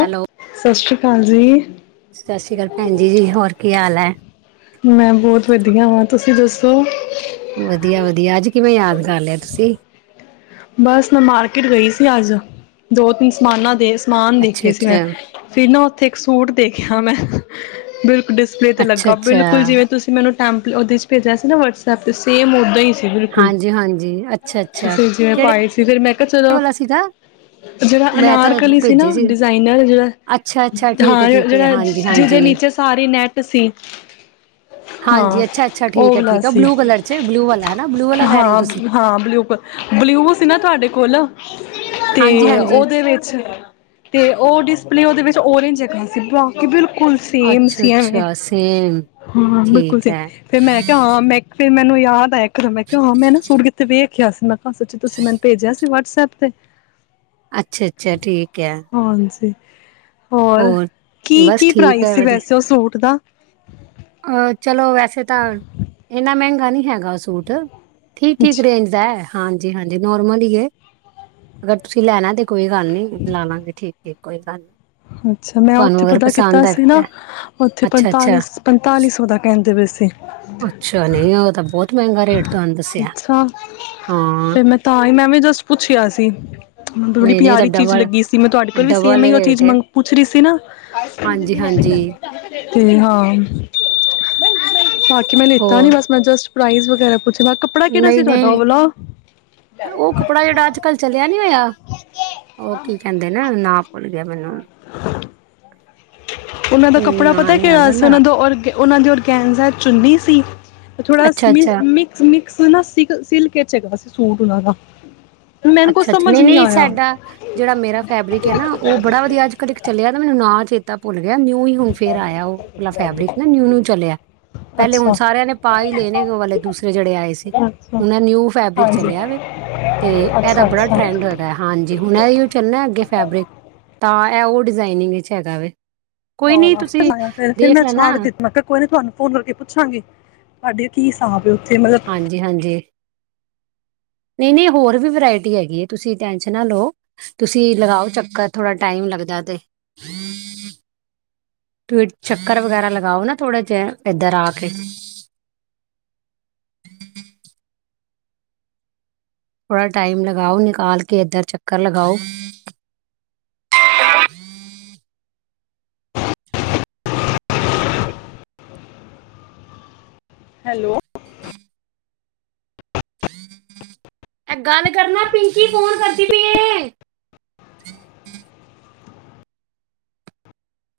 Hello ਸਤਿ ਸ੍ਰੀ ਅਕਾਲ ਜੀ ਸਤਿ ਸ਼੍ਰੀ ਅਕਾਲ ਭੈਣ ਜੀ ਜੀ ਹੋਰ ਕੀ ਹਾਲ ਹੈ ਮੈਂ ਬਹੁਤ ਵਧੀਆ ਵਾਂ ਤੁਸੀਂ ਦੱਸੋ ਹ ਵਧੀਆ ਵਧੀਆ ਅੱਜ ਕਿਵੇਂ ਯਾਦ ਕੀਤਾ ਬਸ ਮੈਂ ਮਾਰਕਿਟ ਗਈ ਸੀ ਪਿਆਜ ਦੋ ਤਿੰਨ ਸਮਾਨਾਂ ਹੋਰ ਦੇ ਸਮਾਨ ਅੱਛਾ ਦੇਖੇ ਸੀ ਮੈਂ ਅੱਛਾ ਫਿਰ ਨਾ ਉੱਥੇ ਇੱਕ ਸੂਟ ਦੇਖਿਆ ਮੈਂ ਬਿਲਕੁਲ ਡਿਸਪਲੇ ਤੇ ਅੱਛਾ ਲੱਗਾ ਅੱਛਾ ਬਿਲਕੁਲ ਜਿਵੇਂ ਤੁਸੀਂ ਮੈਨੂੰ ਟੈਂਪ ਉਹਦੇ ਚ ਭੇਜਿਆ ਸੀ ਨਾ ਵਟਸਐਪ ਤੇ ਸੇਮ ਉਦੇ ਹੀ ਸੀ ਬਿਲਕੁਲ ਹਾਂਜੀ ਹਾਂਜੀ ਅੱਛਾ ਅੱਛਾ ਜਿਵੇਂ ਕਿਹੜੇ ਪਾਏ ਸੀ ਫਿਰ ਮੈਂ ਚਲੋ ਵਾਲਾ ਸੀਗਾ ਜਿਹੜਾ ਉਹ ਮੈਂ ਤਾਂ ਅਨਾਰਕਲੀ ਸੀ ਭੇਜੇ ਨਾ ਡਿਜ਼ਾਇਨਰ ਜਿਹੜਾ ਅੱਛਾ ਅੱਛਾ ਠੀਕ ਹੈ ਹਾਂ ਠੀਕ ਹੈ ਜਿਹੜਾ ਹਾਂਜੀ ਜਿਹਦੇ ਹਾਂਜੀ ਨੀਚੇ ਸਾਰੀ ਨੈਟ ਸੀ ਹਾਂ ਹਾਂਜੀ ਅੱਛਾ ਅੱਛਾ ਉਹ ਠੀਕ ਹੈ ਵਾਲਾ ਠੀਕ ਹੈ ਸੀ ਬਲੂ ਕਲਰ ਚ ਬਲੂ ਵਾਲਾ ਹੈ ਨਾ ਬਲੂ ਵਾਲਾ ਕਹਿ ਹਾਂ ਰਹੇ ਹੋ ਤੁਸੀਂ ਹਾਂ ਬਲਿਊ ਕਲਰ ਬਲਿਊ ਸੀ ਨਾ ਤੁਹਾਡੇ ਕੋਲ ਹਾਂਜੀ ਤੇ ਹਾਂਜੀ ਉਹਦੇ ਵਿੱਚ ਤੇ ਉਹ ਡਿਸਪਲੇ ਉਹਦੇ ਵਿੱਚ ਜਗ੍ਹਾ ਸੀ ਬਾਕੀ ਬਿਲਕੁਲ ਬਿਲਕੁਲ ਸੇਮ ਅੱਛਾ ਸੀ ਐਵੇਂ ਅੱਛਾ ਸੇਮ ਹਾਂ ਬਿਲਕੁਲ ਠੀਕ ਸੇਮ ਹੈ ਫਿਰ ਮੈਂ ਕਿਹਾ ਹਾਂ ਮੈਂ ਫਿਰ ਮੈਨੂੰ ਹਾ ਤਾ ਹੈ ਕਿਹਾ ਹਾਂ ਮੈਂ ਨਾ ਸੂਟ ਦੇਖਿਆ ਸੀ ਮੈਂ ਅੱਛਾ ਤੁਸੀਂ ਮੈ ਭੇਜਿਆ ਸੀ ਵਟਸਾਪ 'ਤੇ ਅੱਛਾ ਅੱਛਾ ਠੀਕ ਹੈ ਹਾਂਜੀ ਹੋਰ ਕੀ ਬਸ ਕੀ ਠੀਕ ਪ੍ਰਾਈਸ ਹੈ ਸੀ ਵਧੀਆ ਵੈਸੇ ਉਹ ਸੂਟ ਦਾ ਚਲੋ ਵੈਸੇ ਤਾਂ ਇੰਨਾ ਮਹਿੰਗਾ ਨਹੀਂ ਹੈਗਾ ਸੂਟ ਠੀਕ ਠੀਕ ਅੱਛਾ ਰੇਂਜ ਦਾ ਹਾਂਜੀ ਹਾਂਜੀ ਨੋਰਮਲ ਹੀ ਹੈ ਅਗਰ ਤੁਸੀਂ ਲੈਣਾ ਤੇ ਦੱਸੋ ਕੋਈ ਗੱਲ ਨਹੀਂ ਲੈਣਾ ਠੀਕ ਇੱਕੋ ਹੀ ਤਾਂ ਅੱਛਾ ਮੈਂ ਉੱਥੇ ਪਤਾ ਕੀਤਾ ਸੀ ਨਾ ਤਾਂ ਉੱਥੇ ਅੱਛਾ ਪੰਤਾਲੀ ਅੱਛਾ ਪੰ ਪਤਾਲੀ ਸੌ ਦਾ ਕਹਿੰਦੇ ਵੈਸੇ ਅੱਛਾ ਨਹੀਂ ਉਹ ਤਾਂ ਬਹੁਤ ਮਹਿੰਗਾ ਰੇਟ ਤੁਹਾਨੂੰ ਦੱਸਿਆ ਅੱਛਾ ਹਾਂ ਫ਼ਿਰ ਮੈਂ ਤ ਹੀ ਮੈਂ ਵੀ ਜਸਟ ਪੁੱਛਿਆ ਸੀ ਬੜੀ ਨਹੀਂ ਨਹੀਂ ਇਹ ਤਾਂ ਪਿਆਰੀ ਚੀਜ਼ ਡਬਲ ਲੱਗੀ ਸੀ ਮੈਂ ਤੁਹਾਡੇ ਕੋਲ ਵੀ ਸੇਮ ਡਬਲ ਹੀ ਉਹ ਰੇਟ ਚੀਜ਼ ਹੈ ਮੰਗ ਪੁੱਛ ਰਹੀ ਸੀ ਨਾ ਹਾਂਜੀ ਹਾਂਜੀ ਤੇ ਹਾਂ ਬਾ ਕਿ ਮੈਂ ਲੀਤਾ ਨੀ ਹੋਰ ਬੱਸ ਮੈਂ ਜਸਟ ਪ੍ਰਾਈਜ਼ [unintelligible] ਪੁੱਛ ਨਹੀਂ ਨਹੀਂ ਉਹ ਕੱਪੜਾ ਜਿਹੜਾ ਅੱਜ ਕੱਲ ਚਲਿਆ ਨੀ ਹੋਇਆ ਉਹ ਕੀ ਕਹਿੰਦੇ ਨਾ ਨਾ ਭੁੱਲ ਗਿਆ ਮੈਨੂੰ ਉਹਨਾਂ ਦਾ ਕੱਪੜਾ ਨਾਂ ਪਤਾ ਨਹੀਂ ਕਿ ਯਾਦ ਆਉਂਦਾ ਸੀ ਨਾ। ਉਹਨਾਂ ਦਾ ਔਰ ਅਤੇ ਉਹਨਾਂ ਦੇ ਔਰਗੈਨਜ਼ ਚੁੰਨੀ ਸੀ ਥੋੜਾ ਅੱਛਾ ਮ ਅੱਛਾ ਮਿਕਸ ਮਿਕ ਸਿਲਕ ਹੈਗਾ ਸੀ ਸੂਟ ਉਹਨਾਂ ਦਾ ਮੈਨੂੰ ਕੁਛ ਅੱਛਾ ਅੱਛਾ ਸਮਝ ਨਹੀਂ ਨਹੀਂ ਆਇਆ ਸਾਡਾ ਜਿਹੜਾ ਮੇਰਾ ਫੈਬਰਿਕ ਹੈ ਨਾ ਉਹ ਬੜਾ ਵਧੀਆ ਅੱਜ ਕੱਲ ਚੱਲਿਆ ਮੈਨੂੰ ਨਾ ਚ ਤਾ ਬ ਨਿਊ ਹੀ ਹੁਣ ਫੇਰ ਆਇਆ ਉਹ ਫੈਬਰਿਕ ਨਾ ਨਿਊ ਨ ਚਲਿਆ ਪਹਿਲੇ ਹੁਣ ਅੱਛਾ ਸਾਰਿਆਂ ਨੇ ਪਾ ਹੀ ਲੈਣੇ ਵਾਲੇ ਦੂਸਰੇ ਜਿਹੜੇ ਆਏ ਸੀ ਅੱਛਾ ਉਹ ਨਿਊ ਫੈਬਰਿਕ ਹਾਂਜੀ ਚੱਲਿਆ ਵ ਤੇ ਇਹਦਾ ਅੱਛਾ ਬੜਾ ਅੱਛਾ ਟਰੈਂਡ ਹੈਗਾ ਹਾਂਜੀ ਹੁਣ ਇਹ ਉਹ ਚੱਲਣਾ ਅੱਗੇ ਫੈਬਰਿਕ ਤਾਂ ਇਹ ਉਹ ਡਜ਼ਾਈਨਿੰਗ ਵਿੱਚ ਹੈਗਾ ਵੈ ਆਹ ਫ ਫਿਰ ਮੈਂ ਲੈਣਾ ਛੱਡ ਦਿੱ ਕੋਈ ਨੇ ਤੁਹਾਨੂੰ ਫੋਨ ਕਰਕੇ ਪੁੱਛਾਂਗੇ ਤੁਡੇ ਕੀ ਤਾਂ ਪ ਹਾਂਜੀ ਹਾਂਜੀ ਨਹੀਂ ਨਹੀਂ ਹੋਰ ਵੀ ਵਰਾਇਟੀ ਹੈਗੀ ਹੈ ਤੁਸੀਂ ਟੈਂਸ਼ਨ ਨਾ ਲਓ ਤੁਸੀਂ ਲਗਾਓ ਚੱਕਰ ਥੋੜ੍ਹਾ ਟਾਈਮ ਲੱਗਦਾ ਤੇ ਤੁਸੀ ਚੱਕਰ ਵਗੈਰਾ ਲਗਾਓ ਨਾ ਥੋੜਾ ਜਿਹਾ ਇੱਧਰ ਆ ਕੇ ਥੋੜਾ ਟਾਈਮ ਲਗਾਓ ਨਿਕਾਲ ਕੇ ਇੱਧਰ ਚੱਕਰ ਲਗਾਓ [unintelligible] ਹੈਲੋ ਗੱਲ ਕਰਨਾ ਪਿੰਕੀ ਫੋਨ ਕਰਦੀ ਪ ਇਹ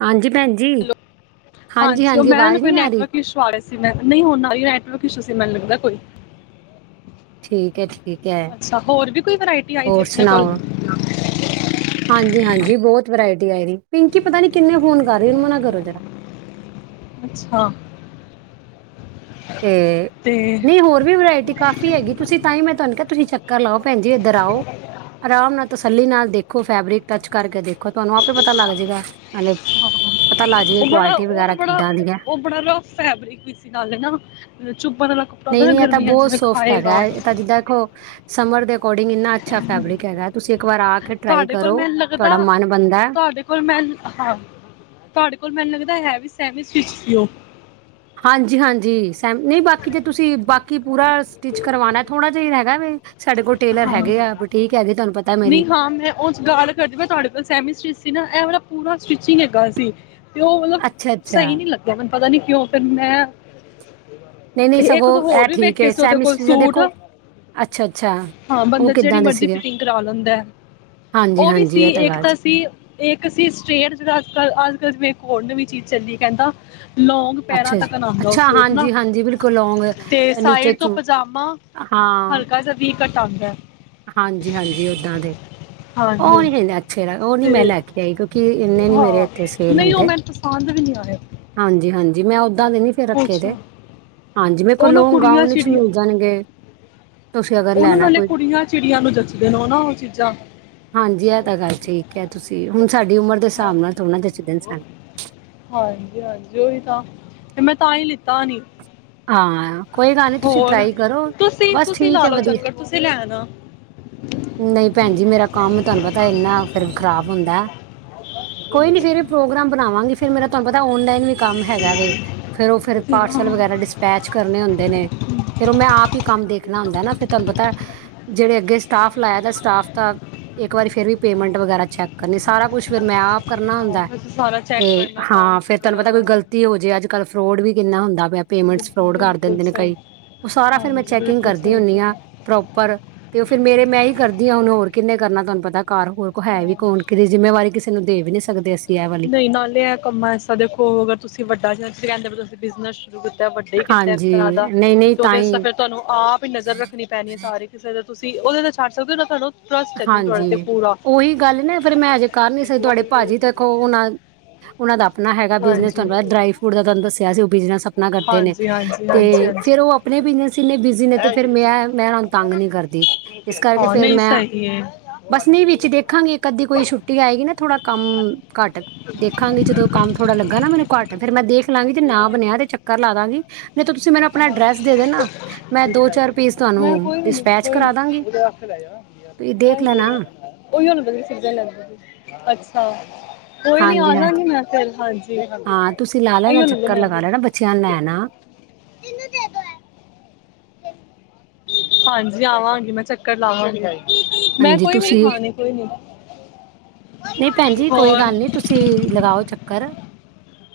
ਹਾਂਜੀ ਭੈਣ ਜੀ ਹੈਲੋ ਹਾਂਜੀ ਉਹ ਮੈਂ ਨਾ ਆਵਾਜ਼ ਕੋਈ ਨਹੀਂ ਆ ਰਹੀ ਨੈਟਵਰਕ ਇਸ਼ੂ ਆ ਰਿਹਾ ਸੀ ਮੈਂ ਨਹੀਂ ਹ ਉਹ ਕਛ ਉਸ ਮਨ ਲੱਗਦਾ ਕੋਈ ਠੀਕ ਠੀਕ ਹੈ ਅੱਛਾ ਹੋਰ ਵੀ ਕੋਈ ਵਰਾਇਟੀ ਆਈ ਦੀ ਹੋਰ ਆਪਣੇ ਕੋਲ [inaudible] ਸੁਣਾਓ ਹਾਂਜੀ ਹਾਂਜੀ ਬਹੁਤ ਵਰਾਇਟੀ ਆਏ ਪਿੰਕੀ ਪਤਾ ਨੀ ਕਿੰਨੇ ਫੋਨ ਕਰ ਰਹੀ ਉਹਨੂ ਮਨਾ ਕਰੋ ਜਰਾ ਅੱਛਾ ਤੇ ਨਹੀਂ ਹੋਰ ਵੀ ਵਰਾਇਟੀ ਕਾਫ਼ੀ ਹੈਗੀ ਤੁਸੀਂ ਤਾਂ ਹੀ ਮੈਂ ਤੁਹਾਨੂੰ ਕਿਹਾ ਤੁਸੀਂ ਚੱਕਰ ਲਾਓ ਭੈਣ ਜ ਇੱਧਰ ਆਓ ਆਰਾਮ ਨਾਲ ਤਸੱਲੀ ਨਾਲ ਦੇਖੋ ਫੈਬਰਿਕ ਟੱਚ ਕਰਕੇ ਦੇਖੋ ਤੁਹਾਨੂੰ ਆਪੇ ਪਤਾ ਲੱਗ ਜਾਏਗਾ ਮਤਲਬ ਉਹ ਬੜਾ ਉਹ ਨਾ ਬੜਾ ਉਹ ਬੜਾ ਰਫ ਫੈਬਰਿਕ ਵੀ ਸੀ ਨਾਲ ਚੁੱਭਣ ਵਾਲਾ ਕੱਪੜਾ ਹੁੰ ਨਹੀਂ ਨਾ ਨਹੀਂ ਇਹ ਤਾਂ ਗਰਮੀਆਂ ਬਹੁਤ ਜਿਵੇੈਂ ਸੋਫਟ ਹੈਗਾ ਖਾਏਗਾ ਹੈ। ਇਹ ਤਾਂ ਜਿੱਦਾਂ ਦੇਖੋ ਸਮਰ [unintelligible] ਅੱਛਾ ਫੈਬਰਿਕ ਹੈਗਾ ਹੈ। ਤੁਸੀਂ ਇੱਕ ਵਾਰ ਆ ਕੇ ਟਰਾਈ ਤੁਹਾਡੇ ਕੋਲ ਕਰੋ ਮੈਨੂੰ ਲੱਗਦਾ ਤੁਹਾਡਾ ਮਨ ਬਣਦਾ ਹੈ ਤੁਹਾਡੇ ਕੋਲ ਮੈ ਹਾਂ ਤੁਹਾਡੇ ਕੋਲ ਮੈਨੂੰ ਲੱਗਦਾ ਹੈ ਵੀ ਸਹਿਮੀ ਸਿੱਖਿਓ ਹਾਂਜੀ ਹਾਂਜੀ ਸੈਮ ਨਹੀਂ ਬਾਕੀ ਜੇ ਤੁਸੀਂ ਬਾਕੀ ਪੂਰਾ ਸਟਿਚ ਕਰਵਾਉਣਾ ਥੋੜਾ [unintelligible] ਟੇਲਰ ਹਾਂ ਹੈਗੇ ਆ ਬੁਟੀਕ ਹੈਗੀ ਤੁਹਾਨੂੰ ਪਤਾ ਮੇਰੀ ਨਹੀਂ ਹਾਂ ਮੈਂ ਉਹ ਗੱਲ ਕਰਕੇ ਮੈਂ ਤੁਹਾਡੇ ਕੋਲ ਸੈਮੀ ਸਟ ਸੀ ਨਾ ਇਹ ਵਾਲਾ ਪੂਰਾ ਸਟਿਚਿੰਗ ਹੈਗਾ ਸੀ ਤੇ ਉਹ ਮਤਲਬ ਅੱਛਾ ਅੱਛਾ ਸਹੀ ਨੀ ਲੱਗਿਆ ਮੈਨੂੰ ਪਤਾ ਨੀ ਕਿਉਂ ਫਿਰ ਮੈਂ ਨਹੀਂ ਨਹੀਂ ਤੇ ਇੱਕ ਤੋਂ ਸਗੋਂ ਇਹ ਹੋਰ ਵੀ ਠੀਕ ਵੇਖੇ ਹੈ ਸੀ ਉਹਦੇ ਕੋਲ ਸੈਿਸਟਰੀ ਦਾ ਸੂਟ ਦੇਖੋ ਅੱਛਾ ਅੱਛਾ ਹਾਂ ਉਹ ਬੰਦਾ ਜਿਹੜੀ ਕਿੱਦਾਂ ਦੇ ਮਰਜ਼ੀ ਸੀਗੇ ਫਿਟਿੰਗ ਕਰਾ ਲੈਂਦਾ ਹਾਂਜੀ ਉਹ ਵੀ ਹਾਂਜੀ ਸੀ ਇਹ ਇੱਕ ਗੱਲ ਤਾਂ ਚ- ਸੀ ਇੱਕ ਸੀ ਸਟੇਟ ਜਿਹੜਾ ਅੱਜ ਕੱਲ ਅੱਜ ਕੱਲ ਹੋਰ ਨਵੀਂ ਚੀਜ਼ ਚੱਲੀ ਕਹਿੰਦਾ ਲੌਂਗ ਪੈਰਾਂ ਅੱਛਾ ਤੱਕ ਆਉਂਦਾ ਉਹ ਅੱਛਾ ਸੂਟ ਨਾ ਹਾਂਜੀ ਹਾਂਜੀ ਬਿਲਕੁਲ ਲੋਂਂਗ ਤੇ ਨੀਚੇ ਸਾਈਡ ਤੋਂ ਚੂ ਹਾਂ ਘਟ ਆਉਂਦਾ ਹਾਂਜੀ ਹਾਂਜੀ ਓਦਾਂ ਦੇ ਉਹ ਹਾਂਜੀ ਨੀਹਿੰ ਅੱਛੇ ਉਹ ਨੀ ਤੇ ਮੈਂ ਲੈ ਕੇ ਆਈ ਕਿਉਂਕਿ ਇੰਨੇ ਨੀ ਮੇਰੇ ਹਾਂ ਇੱਥੇ ਸੇਲ ਨਹੀਂ ਉਹ ਹੁੰਦੇ ਮੈਨੂੰ ਪਸੰਦ ਵੀ ਨਹੀਂ ਆਇਆ ਹਾਂਜੀ ਹਾਂਜੀ ਜੀ ਮੈਂ ਓਦਾਂ ਦੇ ਨੀ ਫੇਰ ਰੱਖੇ ਤੇ ਅੱਛਾ ਹਾਂਜੀ ਮੈਂਰੇ ਉਹ ਕੋਲ ਨਾ ਲੋਂਂਗ ਕੁੜੀਆਂ ਗਾਉਣ ਵਿਚ ਚਿੜੀਆਂ ਮਿਲ ਜਾਣਗੇ ਤੁਸੀਂ ਅਗਰ ਉਹਨਾਂ ਲੈਣਾ ਨਾਲੇ ਕੋਈ ਕੁੜੀਆਂ ਚਿੜੀਆਂ ਨੂੰ ਜੱਚਦੇ ਨੇ ਨਾ ਉਹ ਚੀਜ਼ਾਂ ਕਿਆ ਤੁਸੀਂ ਹੁਣ ਸਾਡੀ ਉਮਰ ਦੇ ਹਿਸਾਬ ਹਾਂਜੀ ਨਾਲ ਥੋੜ੍ਹਾ ਜਚਦੇ ਨੇ ਸਾਨੂੰ। ਹਾਂਜੀ ਉਓਹੀ ਤਾਂ ਤੇ ਮੈਂ ਤਾਂ ਹੀ ਲਿੱਤਾ ਨਹੀਂ ਹਾਂ ਕੋਈ ਗੱਲ ਨੀ ਤੁਸੀਂ ਟਰਾਈ ਕਰੋ ਤੁਸੀਂ ਬਸ ਤੁਸੀਂ ਠੀਕ ਲਾ ਹੈ ਲਓ ਵਧੀਆ ਚੱਕਰ ਤੁਸੀਂ ਲੈ ਆਣਾ ਨਹੀਂ ਭੈਣ ਜੀ ਮੇਰਾ ਕੰਮ ਤੁਹਾਨੂੰ ਪਤਾ ਇੰਨਾ ਫਿਰ ਖ਼ਰਾਬ ਹੁੰਦਾ ਕੋਈ ਨੀ ਫੇਰ ਇਹ ਪ੍ਰੋਗਰਾਮ ਬਣਾਵਾਂਗੇ ਫਿਰ ਮੇਰਾ ਤੁਹਾਨੂੰ ਪਤਾ ਔਨਲਾਈਨ ਵੀ ਕੰਮ ਹੈਗਾ ਵੇ ਫਿਰਰ ਉ ਫਿਰ ਪਾਰਸਲ ਵਗੈਰਾ ਹਾਂ ਡਿਸ ਕੰਮ ਕਰਨੇ ਹੁੰਦੇ ਨੇ ਫੇਰ ਔ ਮੈਂ ਆਪ ਹੀ ਕੰਮ ਦੇਖਣਾ ਹੁੰਦੈ ਨਾ ਫੇਰ ਤਾਨੂੰ ਪਤੈ ਜੇੜੇ ਅੱਗੇ ਸਟਾਫ ਲਾਯਾ ਦੈ ਸਟਾਫ ਤਾ ਇੱਕ ਵਾਰੀ ਫੇਰ ਵੀ ਪੇਮੈਂਟ ਵਗੈਰਾ ਚੈੱਕ ਕਰਨੀ ਸਾਰਾ ਕੁਛ ਫੇਰ ਮੈਂ ਆਪ ਕਰਨਾ ਹੁੰਦੈ, ਵੈਸੇ ਸਾਰਾ ਚੈੱਕ ਤੇ ਕਰਨਾ ਹਾਂ ਅਕਾਊਂਟਸ ਫੇਰ ਤਾਨੂੰ ਵਗੈਰਾ ਪਤੈ ਦਾ ਕੋਈ ਹਾਂ ਗ਼ਲਤੀ ਹੋ ਜੇ ਅੱਜ ਕੱਲ ਫਰੋਡ ਵੀ ਕਿੰਨਾ ਹੁੰਦਾ ਪਿਆ ਪੇਮੈਂਟਸ ਬਿਲ- ਕਾਰ ਬਿਲਕੁਲ ਦਿੰਦੇ ਨੇ ਸਹੀ ਕਈ, ਔ ਸਾਰਾ ਫੇਰ ਮੈਂ ਹਾਂਜੀ ਚੈਕਿੰਗ ਬਿਲਕੁਲ ਕਰਦੀ ਸਹੀ ਹੁੰਦੀ ਆਂ ਕਿਹਾ। ਪ੍ਰੋਪਰ ਤੇ ਔ ਫੇਰ ਮੇਰੇ ਮੈਂ ਹੀ ਕਰਦੀ ਹਾਂ ਹੁਣ ਹੋਰ ਕਿੰਨੇ ਕਰ ਨਾ ਤੁਹਾਨੂੰ ਪਤਾ। ਘਰ ਹੋਰ ਕੋਈ ਹੈ ਵੀ ਹਾਂ ਕੌਣ? ਕਿਸੇਦੀ ਜਿੰਮੇਵਾਰੀ ਕਿਸੇ ਨੂੰ ਦੇ ਵੀ ਨੀ ਸਕਦੇ ਅਸੀਂ ਐ ਵਾਲੀ। ਨਹੀਂ ਨਾਲੇ ਇਹ ਕੈਂਦੇ ਪੇ ਤੁਸੀਂ ਬਿਜ਼ਨਸ ਸ਼ੁਰੂ ਕੀਤਾ ਵੱਡੇ ਈ ਕੀਤੈ ਇੱਕ ਤਰ੍ਹਾਂ ਹਾਂਜੀ, ਦਾ, ਨਹੀਂ-ਨਹੀਂ ਤੇ ਔਦੇ ਚ ਤਾਂ ਹੀ ਫੇਰ ਤੁਹਾਨੂੰ ਆਪ ਈ ਨਜ਼ਰ ਰੱਖਣੀ ਪੈਣੀ ਏ ਸਾਰੀ ਕਿਸੇ ਦੇ ਤੁਸੀਂ ਉਹਦੇ ਤੇ ਛੱਡ ਸਕਦੇ ਉਹ ਜਿਹੜਾ ਤੁਹਾਡੇ ਤੇ ਟਰੱਸਟ ਐ ਜਿਨ ਤੁਵਾਡੇ ਤੇ ਪੂਰਾ। ਔਹੀ ਗੱਲ ਨਾ ਫੇਰ ਮੈਂ ਅਜੇ ਕਰ ਨੀ ਸੀ ਸਕ ਤੁਹਾਡੇ ਭਾਜੀ ਵੇਖੋ ਓਨਾਂ ਓਨ੍ਹਾਂ ਦਾ ਅਪਣਾ ਹੈਗਾ ਬਿਜਨਸ ਹਾਂਜੀ ਤੁਵਾਨੂੰ ਪਤੈ ਡਰਾਈ ਫਰੂਟ ਦਾ ਤੁਵਾਨੂੰ ਦੱਸਿਆ ਸੀ, ਓ ਅਪਣਾ ਕਰਦੇ ਨੇ ਹਾਂਜੀ ਹਾਂਜੀ ਤੇ ਹਾਂਜੀ ਫੇਰ ਔ ਹਾਂਜੀ ਅਪਣੇ ਬਿਨਸ ਇੰਨੇ ਬਿਜੀ ਨੇ ਤੇ ਫੇਰ ਮੈਂ ਮੈਂ ਓਨਾ ਨੂ ਤੰਗ ਨੀ ਕਰਦੀ ਇਸ ਕਰਕੇ ਹਾਂ ਫੇਰ ਨਹੀਂ ਮੈਂ ਸਹੀ ਹੈ ਬਸ ਨ੍ਹੀਂ ਵਿੱਚ ਦੇਖਾਂਗੇ ਇੱਕ ਅੱਧੀ ਕੋਈ ਛੁੱਟੀ ਆਏਗੀ ਨਾ ਥੋੜਾ ਕੰਮ ਘੱਟ ਦੇਖਾਂਗੇ ਜਦੋਂ ਕੰਮ ਥੋੜਾ ਲੱਗਾ ਨਾ ਮੈਨੂੰ ਘੱਟ ਫੇਰ ਮੈਂ ਦੇਖ ਲਾਂਗੀ ਤੇ ਨਾ ਬਨਯਾ ਜਾਂ ਤੇ ਚੱਕਰ ਲਾ ਦਾਂਗੀ ਨ੍ਹੀਂ ਤੋ ਤੁਸੀਂ ਮੈਨੂੰ ਅਪਣਾ ਹਾਂ ਅਡਰੈਸ ਦੇ ਦੇਨਾ ਮੈਂ ਦੋ ਚਾਰ ਪੀਸ ਤੁਵਾਨੂੰ ਮੈਂ ਕੋਈ ਵੀ ਨਹੀਂ ਡਿਸਪੈਚ ਕਰਾ ਦਾਂਗੀ। ਦੇਖ ਫਰੈਸ਼ ਲੈਣਾ ਓਹੀਓ ਨੰਬਰਦੀ ਸੀਜਾ ਲੈਂਦੀ ਪਈਏ, ਅੱਛਾ। ਕੋਈ ਨੀ ਹਾਂਜੀ ਆਜਾਗੀ ਹਾਂਜੀ ਮੈਂ ਫੇਰ, ਹਾਂਜੀ। ਹਾਂ, ਤੁਸੀਂ ਲਾ ਲੈਣਾ ਅਈਓ ਲੈ ਲਓ ਚੱਕਰ ਲਗਾ ਮੈਂਗੋ ਲੈਣਾ ਬਚ ਬੱਚਿਆਂ ਨੂੰ ਲੈ ਆਣਾ ਹਾਂਜੀ ਆਵਾਂਗੀ ਮੈਂ ਚੱਕਰ ਲਾਵਾਂਗੀ‌। ਹਾਂਜੀ, ਤੁਸੀਂ ਨਹੀਂ ਭੈਣ ਜੀ ਕੋਈ ਹੋਰ ਗੱਲ ਨੀ, ਤੁਸੀਂ ਲਗਾਓ ਚੱਕਰ।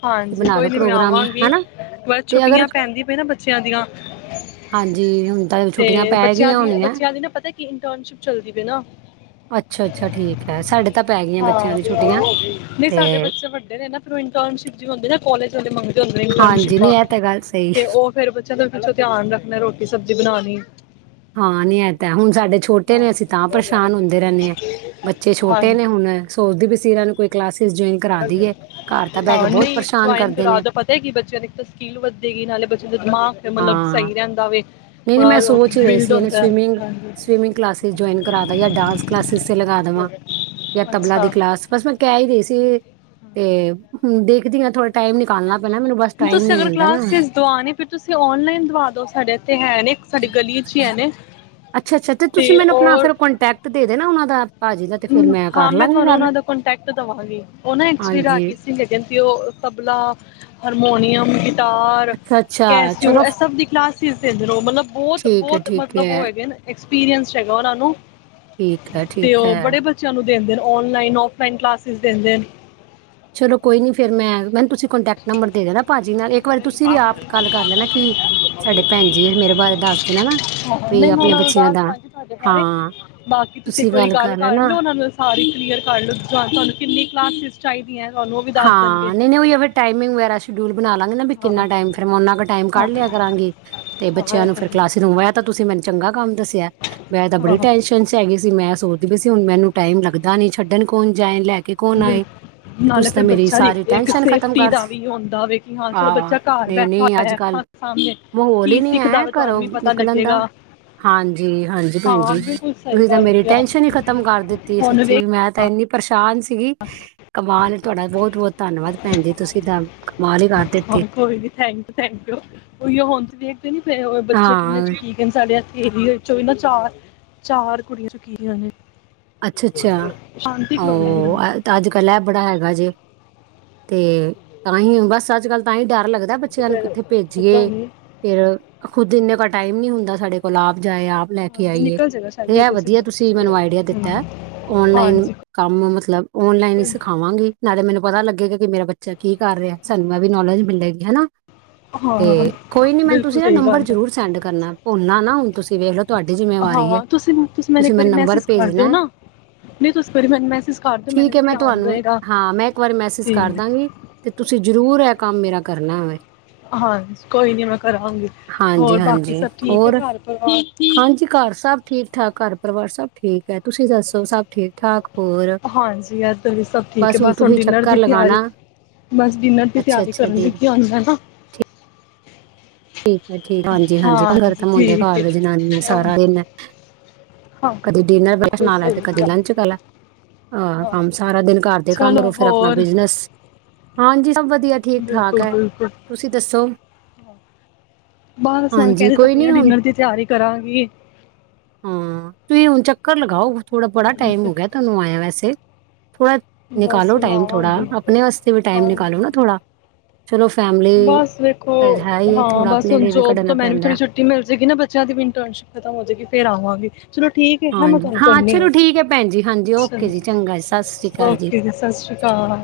ਹਾਂਜੀ, ਬਣਾ ਕੋਈ ਲਓ ਨੀ ਮੈਂ ਪ੍ਰੋਗਰਾਮ ਆਵਾਂਗੀ ਹਨਾ ਬਸ ਤੇ ਅਗਰ ਛੁੱਟੀਆਂ ਪੈਂਦੀ ਪਈ ਨਾ ਬੱਚਿਆਂ ਦੀਆਂ ਹਾਂਜੀ ਹੁਣ ਤਾਂ ਤੇ ਛੁੱਟੀਆਂ ਪੈ ਬੱਚਿਆਂ ਗਈਆਂ ਦੀ ਹੋਣੀਆਂ ਬੱਚਿਆਂ ਦੀ ਨਾ ਪਤੈ ਕਿ ਇੰਟਰਨਸ਼ਿਪ ਚੱਲਦੀ ਪੀ ਏਨਾ। ਅੱਛਾ ਅੱਛਾ ਠੀਕ ਹੈ ਸਾਡੇ ਤਾਂ ਪੈ ਗਈਆਂ ਬੱਚਿਆਂ ਹਾਂ ਦੀ ਛੁੱਟੀਆਂ ਨਹੀਂ ਤੇ ਸਾਡੇ ਬੱਚੇ ਵੱਡੇ ਨੇ ਨਾ ਫਿਰ ਇੰਟਰਨਸ਼ਿਪ ਜੀ ਹੁੰਦੀ ਨਾ ਕਾਲਜ ਅਲੇ ਮੰਗਦੇ ਹੁੰਦੇ ਹਾਂਜੀ ਨੀ ਇੰਟਰਨਸ਼ਿਪਾਂ ਇਹ ਤਾਂ ਗੱਲ ਸਹੀ ਤੇ ਔ ਫੇਰ ਬਚ ਚਿਆ ਦਾ ਵੀ ਪਿਛੋਂ ਧਿਆਨ ਰੱਖਣੈ ਰੋਟੀ ਸਬਜ਼ੀ ਬਣਾਣੀ ਹਾਂ ਨੀ ਐ ਤਾਂ ਐ, ਹੁਣ ਸਾਡੇ ਛੋਟੇ ਨੇ ਹਾਂ ਅਸੀਂ ਤਾਂ ਪਰੇਸ਼ਾਨ ਹੁੰਦੇ ਰੈੰਣੇ ਆਂ ਬੱਚੇ ਛੋਟੇ ਨੇ ਹਾਂਜੀ ਹੁਣ ਸੋਚਦੀ ਪੀ ਸੀ ਏਨਾ ਨੂੰ ਕੋਈ ਕਲਾਸ ਹਾਂ, ਬਹੁਤ ਨਹੀਂ ਪਰੇਸ਼ਾਨ ਜੁਆਇਨ ਕਰਦੇ ਨੇ ਕਰਾਤੈ ਪਤੈ ਕਿ ਬੱਚਿਆਂ ਦੀ ਇਕ ਤਾਂ ਸਕਿਲ ਵਧੇਗੀ ਨਾਲੇ ਬੱਚੇ ਦਾ ਦਿਮਾਗ ਮਤਲਬ ਹਾਂ ਸਹੀ ਰੈੰਦਾ ਵੇ। ਨਹੀਂ ਨਹੀਂ ਥੋੜਾ ਮੈਂ ਸੋਚ ਹੀ ਰਹੀ ਬਿਲਡ ਸੀ ਐਨੂ ਹੁੰਦਾ ਹੈ ਸਵੀਮਿੰਗ ਹਾਂਜੀ ਸਵੀਮਿੰਗ ਕਲਾਸਿਸ ਜੋਇਨ ਕਰਾਦਾ ਯਾ ਡਾਂਸ ਕਲਾਸਿਸ ਤੇ ਲਗਾ ਦੇਵਾਂ ਜਾਂ ਤਬਲਾ ਦੀ ਅੱਛਾ ਕਲਾਸ ਬਸ ਮੈਂ ਕੈ ਈ ਰਈ ਸੀ। ਤੇ ਹੂੰ ਦੇਖਦੀ ਆਂ ਥੋੜੇ ਟ ਤੁਸੀਂ ਅਗਰ ਨਾ ਕਲਾਸਿਸ ਦਵਾਣੀ ਫਿਰ ਤੁਸੀਂ ਓਨਲਾਈਨ ਦਵਾ ਦੋ ਸਾਡੇ ਐਥੇ ਹੈ ਨੇ ਸਾਡੀ ਗਲੀ 'ਚ ਹੀ ਹੈ ਨੇ ਅੱਛਾ ਅੱਛਾ, ਤੇ ਤੁਸੀਂ ਮੈਨੂੰ ਅਪਣਾ ਫੇਰ ਕੋਂਟੈਕਟ ਦੇ ਦੇਨਾ। ਔਨਾਂ ਦਾ। ਭਾਜੀ ਦਾ ਤੇ ਫਿਰ ਹਾਂ, ਕਰ ਮੈਂ ਲਾਂਗੀ ਤੁਵਾਨੂੰ ਗੱਲ ਔਨਾਂ ਦਾ ਕੋਂਟੈਕਟ ਦੇਵਾਂਗੀ ਔ ਨਾ ਐਕਚੁਲੀ ਹਾਂਜੀ ਰਾਗੀ ਸਿੰਘ ਹੈਗੇ ਨ ਤੇ ਔ ਤਬਲਾ ਹਰਮੋਨੀਅਮ। ਗਿਟਾਰ ਅੱਛਾ ਅੱਛਾ ਕੈਸਿਔ, ਚਲੋ ਐ ਫ- ਸਭ ਦੀ ਕਲਾਸਿਸ ਦੇਂਦੇ ਨ ਔ। ਮਤਲਬ ਬੌਤ ਠੀਕ ਹੈ ਬੌਤ ਠੀਕ ਮਤਲਬ ਔ ਹੈ ਹੈਗੇ ਨ ਐਕਸਪੀਰੀਏਂਸਡ ਹੈਗਾ ਔਨਾ ਨੂੰ। ਠੀਕ ਹੈ ਤੇ ਠੀਕ ਉਹ ਹੈ। ਬੜੇ ਬੱਚਿਆਂ ਨੂੰ ਦੇਂਦੇ ਨ ਔਨਲਾਈਨ ਔਫਲਾਈਨ ਕਲਾਸਿਸ ਦਿੰਦੇਣ। ਚਲੋ ਕੋਈ ਨੀ ਫੇਰ ਮੈਂ ਮੈਨੂੰ ਤੁਸੀਂ ਕੋਂਟੈਕਟ ਨੰਬਰ ਦੇ ਦੇਣਾ ਭਾਜੀ ਨਾਲ ਏਕ ਸਾਡੇ ਭੈਣ ਜੀ ਮੇਰੇ ਬਾਰੇ ਦੱਸ ਦੇਣਾ ਨਾ ਹਾਂ, ਵੀ ਨਹੀਂ ਮੈਂ ਆਪਣੇ ਔਨਾ ਨੂੰ ਬੱਚਿਆਂ ਦੱਸ ਦਾ ਦਾਂਗੀ ਤੁਹਾਡੇ ਬਾਰੇ ਹਾਂ ਬਾਕੀ ਤੁਸੀਂ ਇੱਕ ਵਾਰੀ ਗੱਲ ਕਰ ਲੋ ਔਨਾਂ ਨੂੰ ਸਾਰੀ ਕਲੀਅਰ ਕਰ ਲੋ ਤੁਵਾਨੂੰ ਕਿੰਨੀ ਕਲਾਸਿਸ ਚਾਹੀਦੀਐ। ਹਾਂ ਨਹੀਂ ਨਹੀਂ ਔਈਔ ਫੇਰ ਟਾਈਮਿੰਗ ਵਗੈਰਾ ਸ਼ਡੂਲ ਬਣਾ ਲਵਾਂਗੇ ਨਾ ਬੀ ਹਾਂ ਕਿੰਨਾ ਟਾਈਮ ਫਿਰ ਮੈਂ ਉਨਾ ਕ ਟਾਈਮ ਹਾਂ ਕੱਢ ਲਿਆ ਕਰਾਂਗੀ ਤੇ ਹਾਂ ਬੱਚਿਆਂ ਇਹ ਨੂੰ ਤਾਂ ਫੇਰ ਕਲਾਸੀ ਹੈ। ਰੂਮ ਐ ਤਾਂ ਤੁਸੀਂ ਮੈਨੂੰ ਚੰਗਾ ਕੰਮ ਦੱਸਿਐ, ਮੈਂ ਤਾਂ ਬੜੀ ਹਾਂ ਟੈਨਸ਼ਨ ਚ ਹੈਗੀ ਸੀ ਮੈਂ ਸੋਚਦੀ ਪੀ ਸੀ ਹੋਣ ਮੈਨੂੰ ਟਾਈਮ ਲੱਗਦਾ ਨੀ ਛੱਢਣ ਕੌਣ ਜਾਏ ਲੈ ਕੇ ਕੇ ਕੋਣ ਬਿਲ ਆਏ? ਤੇ ਨਾਲੇ ਤੁਸੀਂ ਤਾਂ ਫਿਰ ਮੇਰੀ ਬੱਚਾ ਦੀ ਸਾਰੀ ਇੱਕ ਟੈਸ਼ਨ ਖਤਮ ਸੇਫਟੀ ਦਾ ਕਾਰਤੀ। ਵੀ ਹੁੰਦਾ ਵੇ ਕਿ ਹਾਂ ਚਲੋ ਆਹ, ਬੱਚਾ ਘਰ ਨਹੀਂ ਬੈਠਾ ਨਹੀਂ ਅੱਜ ਹੋਇਆ ਕੱਲ ਅੱਖਾਂ ਸਾਹਮਣੇ ਮਾਹੌਲ ਕੀ ਹੀ ਨੀ ਸਿੱਖਦਾ ਹੈ ਵੇ ਤੁਹਾਨੂੰ ਘਰੋਂ ਵੀ ਪਤਾ ਨਿਕਲਣ ਦਾ। ਲੱਗੇਗਾ ਹਾਂਜੀ ਹਾਂਜੀ ਭੈਣ ਹਾਂ ਜੀ ਬਿਲਕੁਲ ਸਹੀ ਤੁਸੀਂ ਤਾਂ ਗੱਲ ਮੇਰੀ ਕਿਹਾ ਟੈਸ਼ਨ ਹੀ ਖ਼ਤਮ ਕਰ ਦਿੱਤੀ ਹੁਣ ਸੱਚੀ ਵੇਖ ਵੀ ਮੈਂ ਤਾਂ ਏਨੀ ਪ੍ਰਸਾ਼ਨ ਸ ਸੀਗੀ ਕਮਾਲ ਏ ਤੁਵਾਡਾ ਬੌਤ ਬੌਤ ਧੰਨਵਾਦ ਭੈਣ ਜੀ ਤੁਸੀਂ [unintelligible] ਹਾਂ ਦਿੱਤੀ। ਕੋਈ ਨੀ ਥੈਂਕ ਯੂ ਥੈਂਕ ਯੂ। ਓਹਿਓ ਹੁਣ ਤੁਸੀ ਵੇਖਦੇ ਨੀ ਪੇ ਬੱਚੇ ਕਿੰਨੇ ਹਾਂ ਚੁੱਕੀ ਗਏ ਸਾਡੇੇ ਐਥੇ। ਏਰੀਏ ਚੋਂ ਵੀ ਨਾ ਚਾਰ ਚਾਰ ਕੁੜੀਆਂ ਚੁੱਕੀ ਗੀਆ ਨੇੇ। ਅੱਛਾ ਅੱਛਾ ਵੀ ਨਾਮ ਹੈ ਔ ਤਾਂ ਅੱਜ ਕੱਲ ਐ ਬੜਾ ਹੈਗਾ ਜੇ। ਤੇ ਤਾਂਹੀ ਬਸ ਅੱਜ ਕੱਲ ਤਾਂਹੀ ਡਰ ਲੱਗਦ ਕਦਾ ਬੱਚਿਆਂ ਨੂੰ ਕਿੱਥੇ ਪਤਾ ਭੇਜੀਏ ਨੀ ਫੇਰ ਖੁਦ ਇੰਨੇ ਕੋ ਟਾਈਮ ਨੀ ਹੁੰਦਾ ਸਾਡੇ ਕੋਲ ਆਪ ਜਾਏ ਆਪ ਲੈ ਕੇ ਹਾਂਜੀ ਆਈਏ ਨਿਕਲ ਜਾਏਗਾ ਸ਼ਾਇਦ ਤੇ ਐ ਬਿਲਕੁਲ ਵਧੀਆ ਸਿੱਧਾ ਤੁਸੀਂ ਮੈਨੂੰ ਆਈਡੀਆ ਦਿੱਤ ਹਮ, ਔਨਲਾਈਨ ਹਾਂਜੀ ਕੰਮ ਮਤਲਬ ਓਨਲਾਈਨ ਹੀ ਸਿਖਾਵਾਂਗੇ। ਨਾਲੇ ਮੈਨੂੰ ਪਤਾ ਲੱਗੇਗਾ ਕਿ ਮੇਰਾ ਬੱਚਾ ਕੀ ਕਰ ਰਿਹਾ ਸਾਨੂੰ ਇਹ ਵੀ ਨੌਲੇਜ ਮਿਲੇਗੀ ਹਨਾ। ਤੇ ਹਾਂ ਕੋਈ ਨੀ ਮੈਨੂੰ ਤੁਸੀਂ ਬਿਲਕੁਲ ਨਾ ਸਹੀ ਨੰਬਰ ਗੱਲ ਹੈ ਜਰੂਰ ਸੈਂਡ ਕਰਨਾ ਭੁੱਲਣਾ ਨਾ ਹੁਣ ਤੁਸੀਂ ਵੇਖ ਲੋ ਤੁਹਾਡੀ ਜਿੰਮੇਵਾਰੀ ਹੈ ਹਾਂ ਤੁਸੀਂ ਤੁਸੀਂ ਇੱਕ ਵਾਰੀ ਮੈਨੂੰ ਨੰਬਰ ਮੈਸੇਜ ਕਰ ਦਿਓ ਭੇਜਣਾ। ਨਾ ਨਹੀਂ ਤੁਸੀਂ ਇੱਕ ਵਾਰੀ ਮੈਨੂੰ ਮੈਸੇਜ ਕਰ ਦਿਓ ਮੈਨੂੰ ਠੀਕ ਵੀ ਹੈ ਮੈਂ ਧਿਆਨ ਤੁਹਾਨੂੰ ਰਹੇਗਾ ਹਾਂ ਮੈਂ ਇੱਕ ਵਾਰੀ ਮੈਸੇਜ ਤੇ ਕਰਦਾਂਗੀ ਤੇ ਤੁਸੀਂ ਜ਼ਰੂਰ ਪੂਰਾ ਕੰਮ ਮੇਰਾ ਕਰਨਾ ਵ ਹਾਂ ਕੋਈ ਨੀ ਮੈਂ ਕਰਾਂਗੀ ਹੋਰ ਬਾਕੀ ਹਾਂਜੀ-ਹਾਂਜੀ ਸਭ ਠੀਕ ਹੈ ਹੋਰ ਘਰ ਪਰਿਵਾਰ- ਠੀਕ ਠਾਕ ਘਰ ਪਰਿਵਾਰ ਸਭ ਠੀਕ ਹੈ। ਤੁਸੀਂ ਦੱਸੋ ਸਭ ਠੀਕ ਠਾਕ? ਹਾਂਜੀ ਇਧਰ ਵੀ ਸਭ ਠੀਕ ਹੈ ਬਸ ਹੁਣ ਤੁਸੀਂ ਡਿਨਰ ਦੀ ਚੱਕਰ ਤਿਆਰੀ ਲਗਾਣਾ ਬਸ ਡਿਨਰ ਦੀ ਤਿਆਰੀ ਅੱਛਾ-ਅੱਛਾ ਕਰਨ ਡੀ ਲੱਗੀ ਆਉਂਦਾ ਨਾ। ਠੀਕ ਠੀਕ ਹਾਂਜੀ ਹਾਂਜੀ ਮੁੰਡੇ ਠੀਕ ਘਰ ਹੈ ਦੇ ਜਨਾਨੀਆਂ ਸਾਰਾ ਹਾਂ ਕਦੇ ਡਿਨਰ ਵਾਲਾ ਬਿਲਕੁਲ ਸੁਣਾ ਲੈ ਸਹੀ ਤੇ ਕਦੀ ਕਿਹਾ ਲੰਚ ਵਾਲਾ ਆਹ ਹਾਂ ਕੰਮ ਸਾਰਾ ਦਿਨ ਘਰਦੇ ਚਲੋ ਕੰਮੋ ਫਿਰ ਆਪਣਾ ਹੋਰ ਬਿਜਨਸ ਹਾਂਜੀ। ਸਭ ਵਧੀਆ ਠੀਕ ਠਾਕ ਬਿਲਕੁਲ ਹੈ ਬਿਲਕੁਲ ਤੁਸੀਂ ਦੱਸੋ ਬਸ ਹੁਣ ਹਾਂਜੀ ਕਹਿ ਤਾਂ ਕੋਈ ਰਹੀ ਆ ਨੀ ਹੁਣ ਡਿਨਰ ਦੀ ਤਿਆਰੀ ਕਰਾਂਗੀ। ਹਾਂ ਤੁਸੀ ਹੁਣ ਚੱਕਰ ਲਗਾਓ ਥੋੜ੍ਹਾ ਬੜਾ ਟਾਈਮ ਹੋ ਗਿਆ ਤੁਹਾਨੂੰ ਆਇਆ ਵੈਸੇ ਥੋੜ੍ਹਾ ਬਸ ਨਿਕਾਲੋ ਹੁਣ ਟਾਈਮ ਥੋੜ੍ਹਾ ਆਵਾਂਗੀ ਆਪਣੇ ਵਾਸਤੇ ਵੀ ਟਾਈਮ ਨਿਕਾਲੋ ਨਾ ਥੋੜ੍ਹਾ ਬਸ ਵੇਖੋ ਹੀ ਹੈ ਹਾਂ ਥੋੜਾ ਬਸ ਆਪਣੇ ਹੁਣ ਲਈ ਵੀ ਜੋਬ ਤੋਂ ਕੱਢਣਾ ਮੈਨੂੰ ਵੀ ਥੋੜੀ ਪੈਂਦਾ ਛੁੱਟੀ ਮਿਲ ਜਾਏਗੀ ਨਾ ਬੱਚਿਆਂ ਦੀ ਵੀ ਇੰਟਰਨਸ਼ਿਪ ਖਤਮ ਹੋ ਜਾਏਗੀ। ਫੇਰ ਆਵਾਂਗੇ। ਚਲੋ ਠੀਕ ਹੈ ਹੈ ਮੈਂ ਹਾਂਜੀ ਤੁਹਾਨੂੰ ਕਰਨੀ ਚਲੋ ਹਾਂ ਠੀਕ ਹੈ ਭੈਣ ਜੀ ਹਾਂਜੀ ਓਕੇ ਜੀ ਚੰਗਾ ਜੀ ਸਤਿ ਸ੍ਰੀ ਅਕਾਲ ਓਕੇ ਜੀ ਸਤਿ ਸ਼੍ਰੀ ਅਕਾਲ।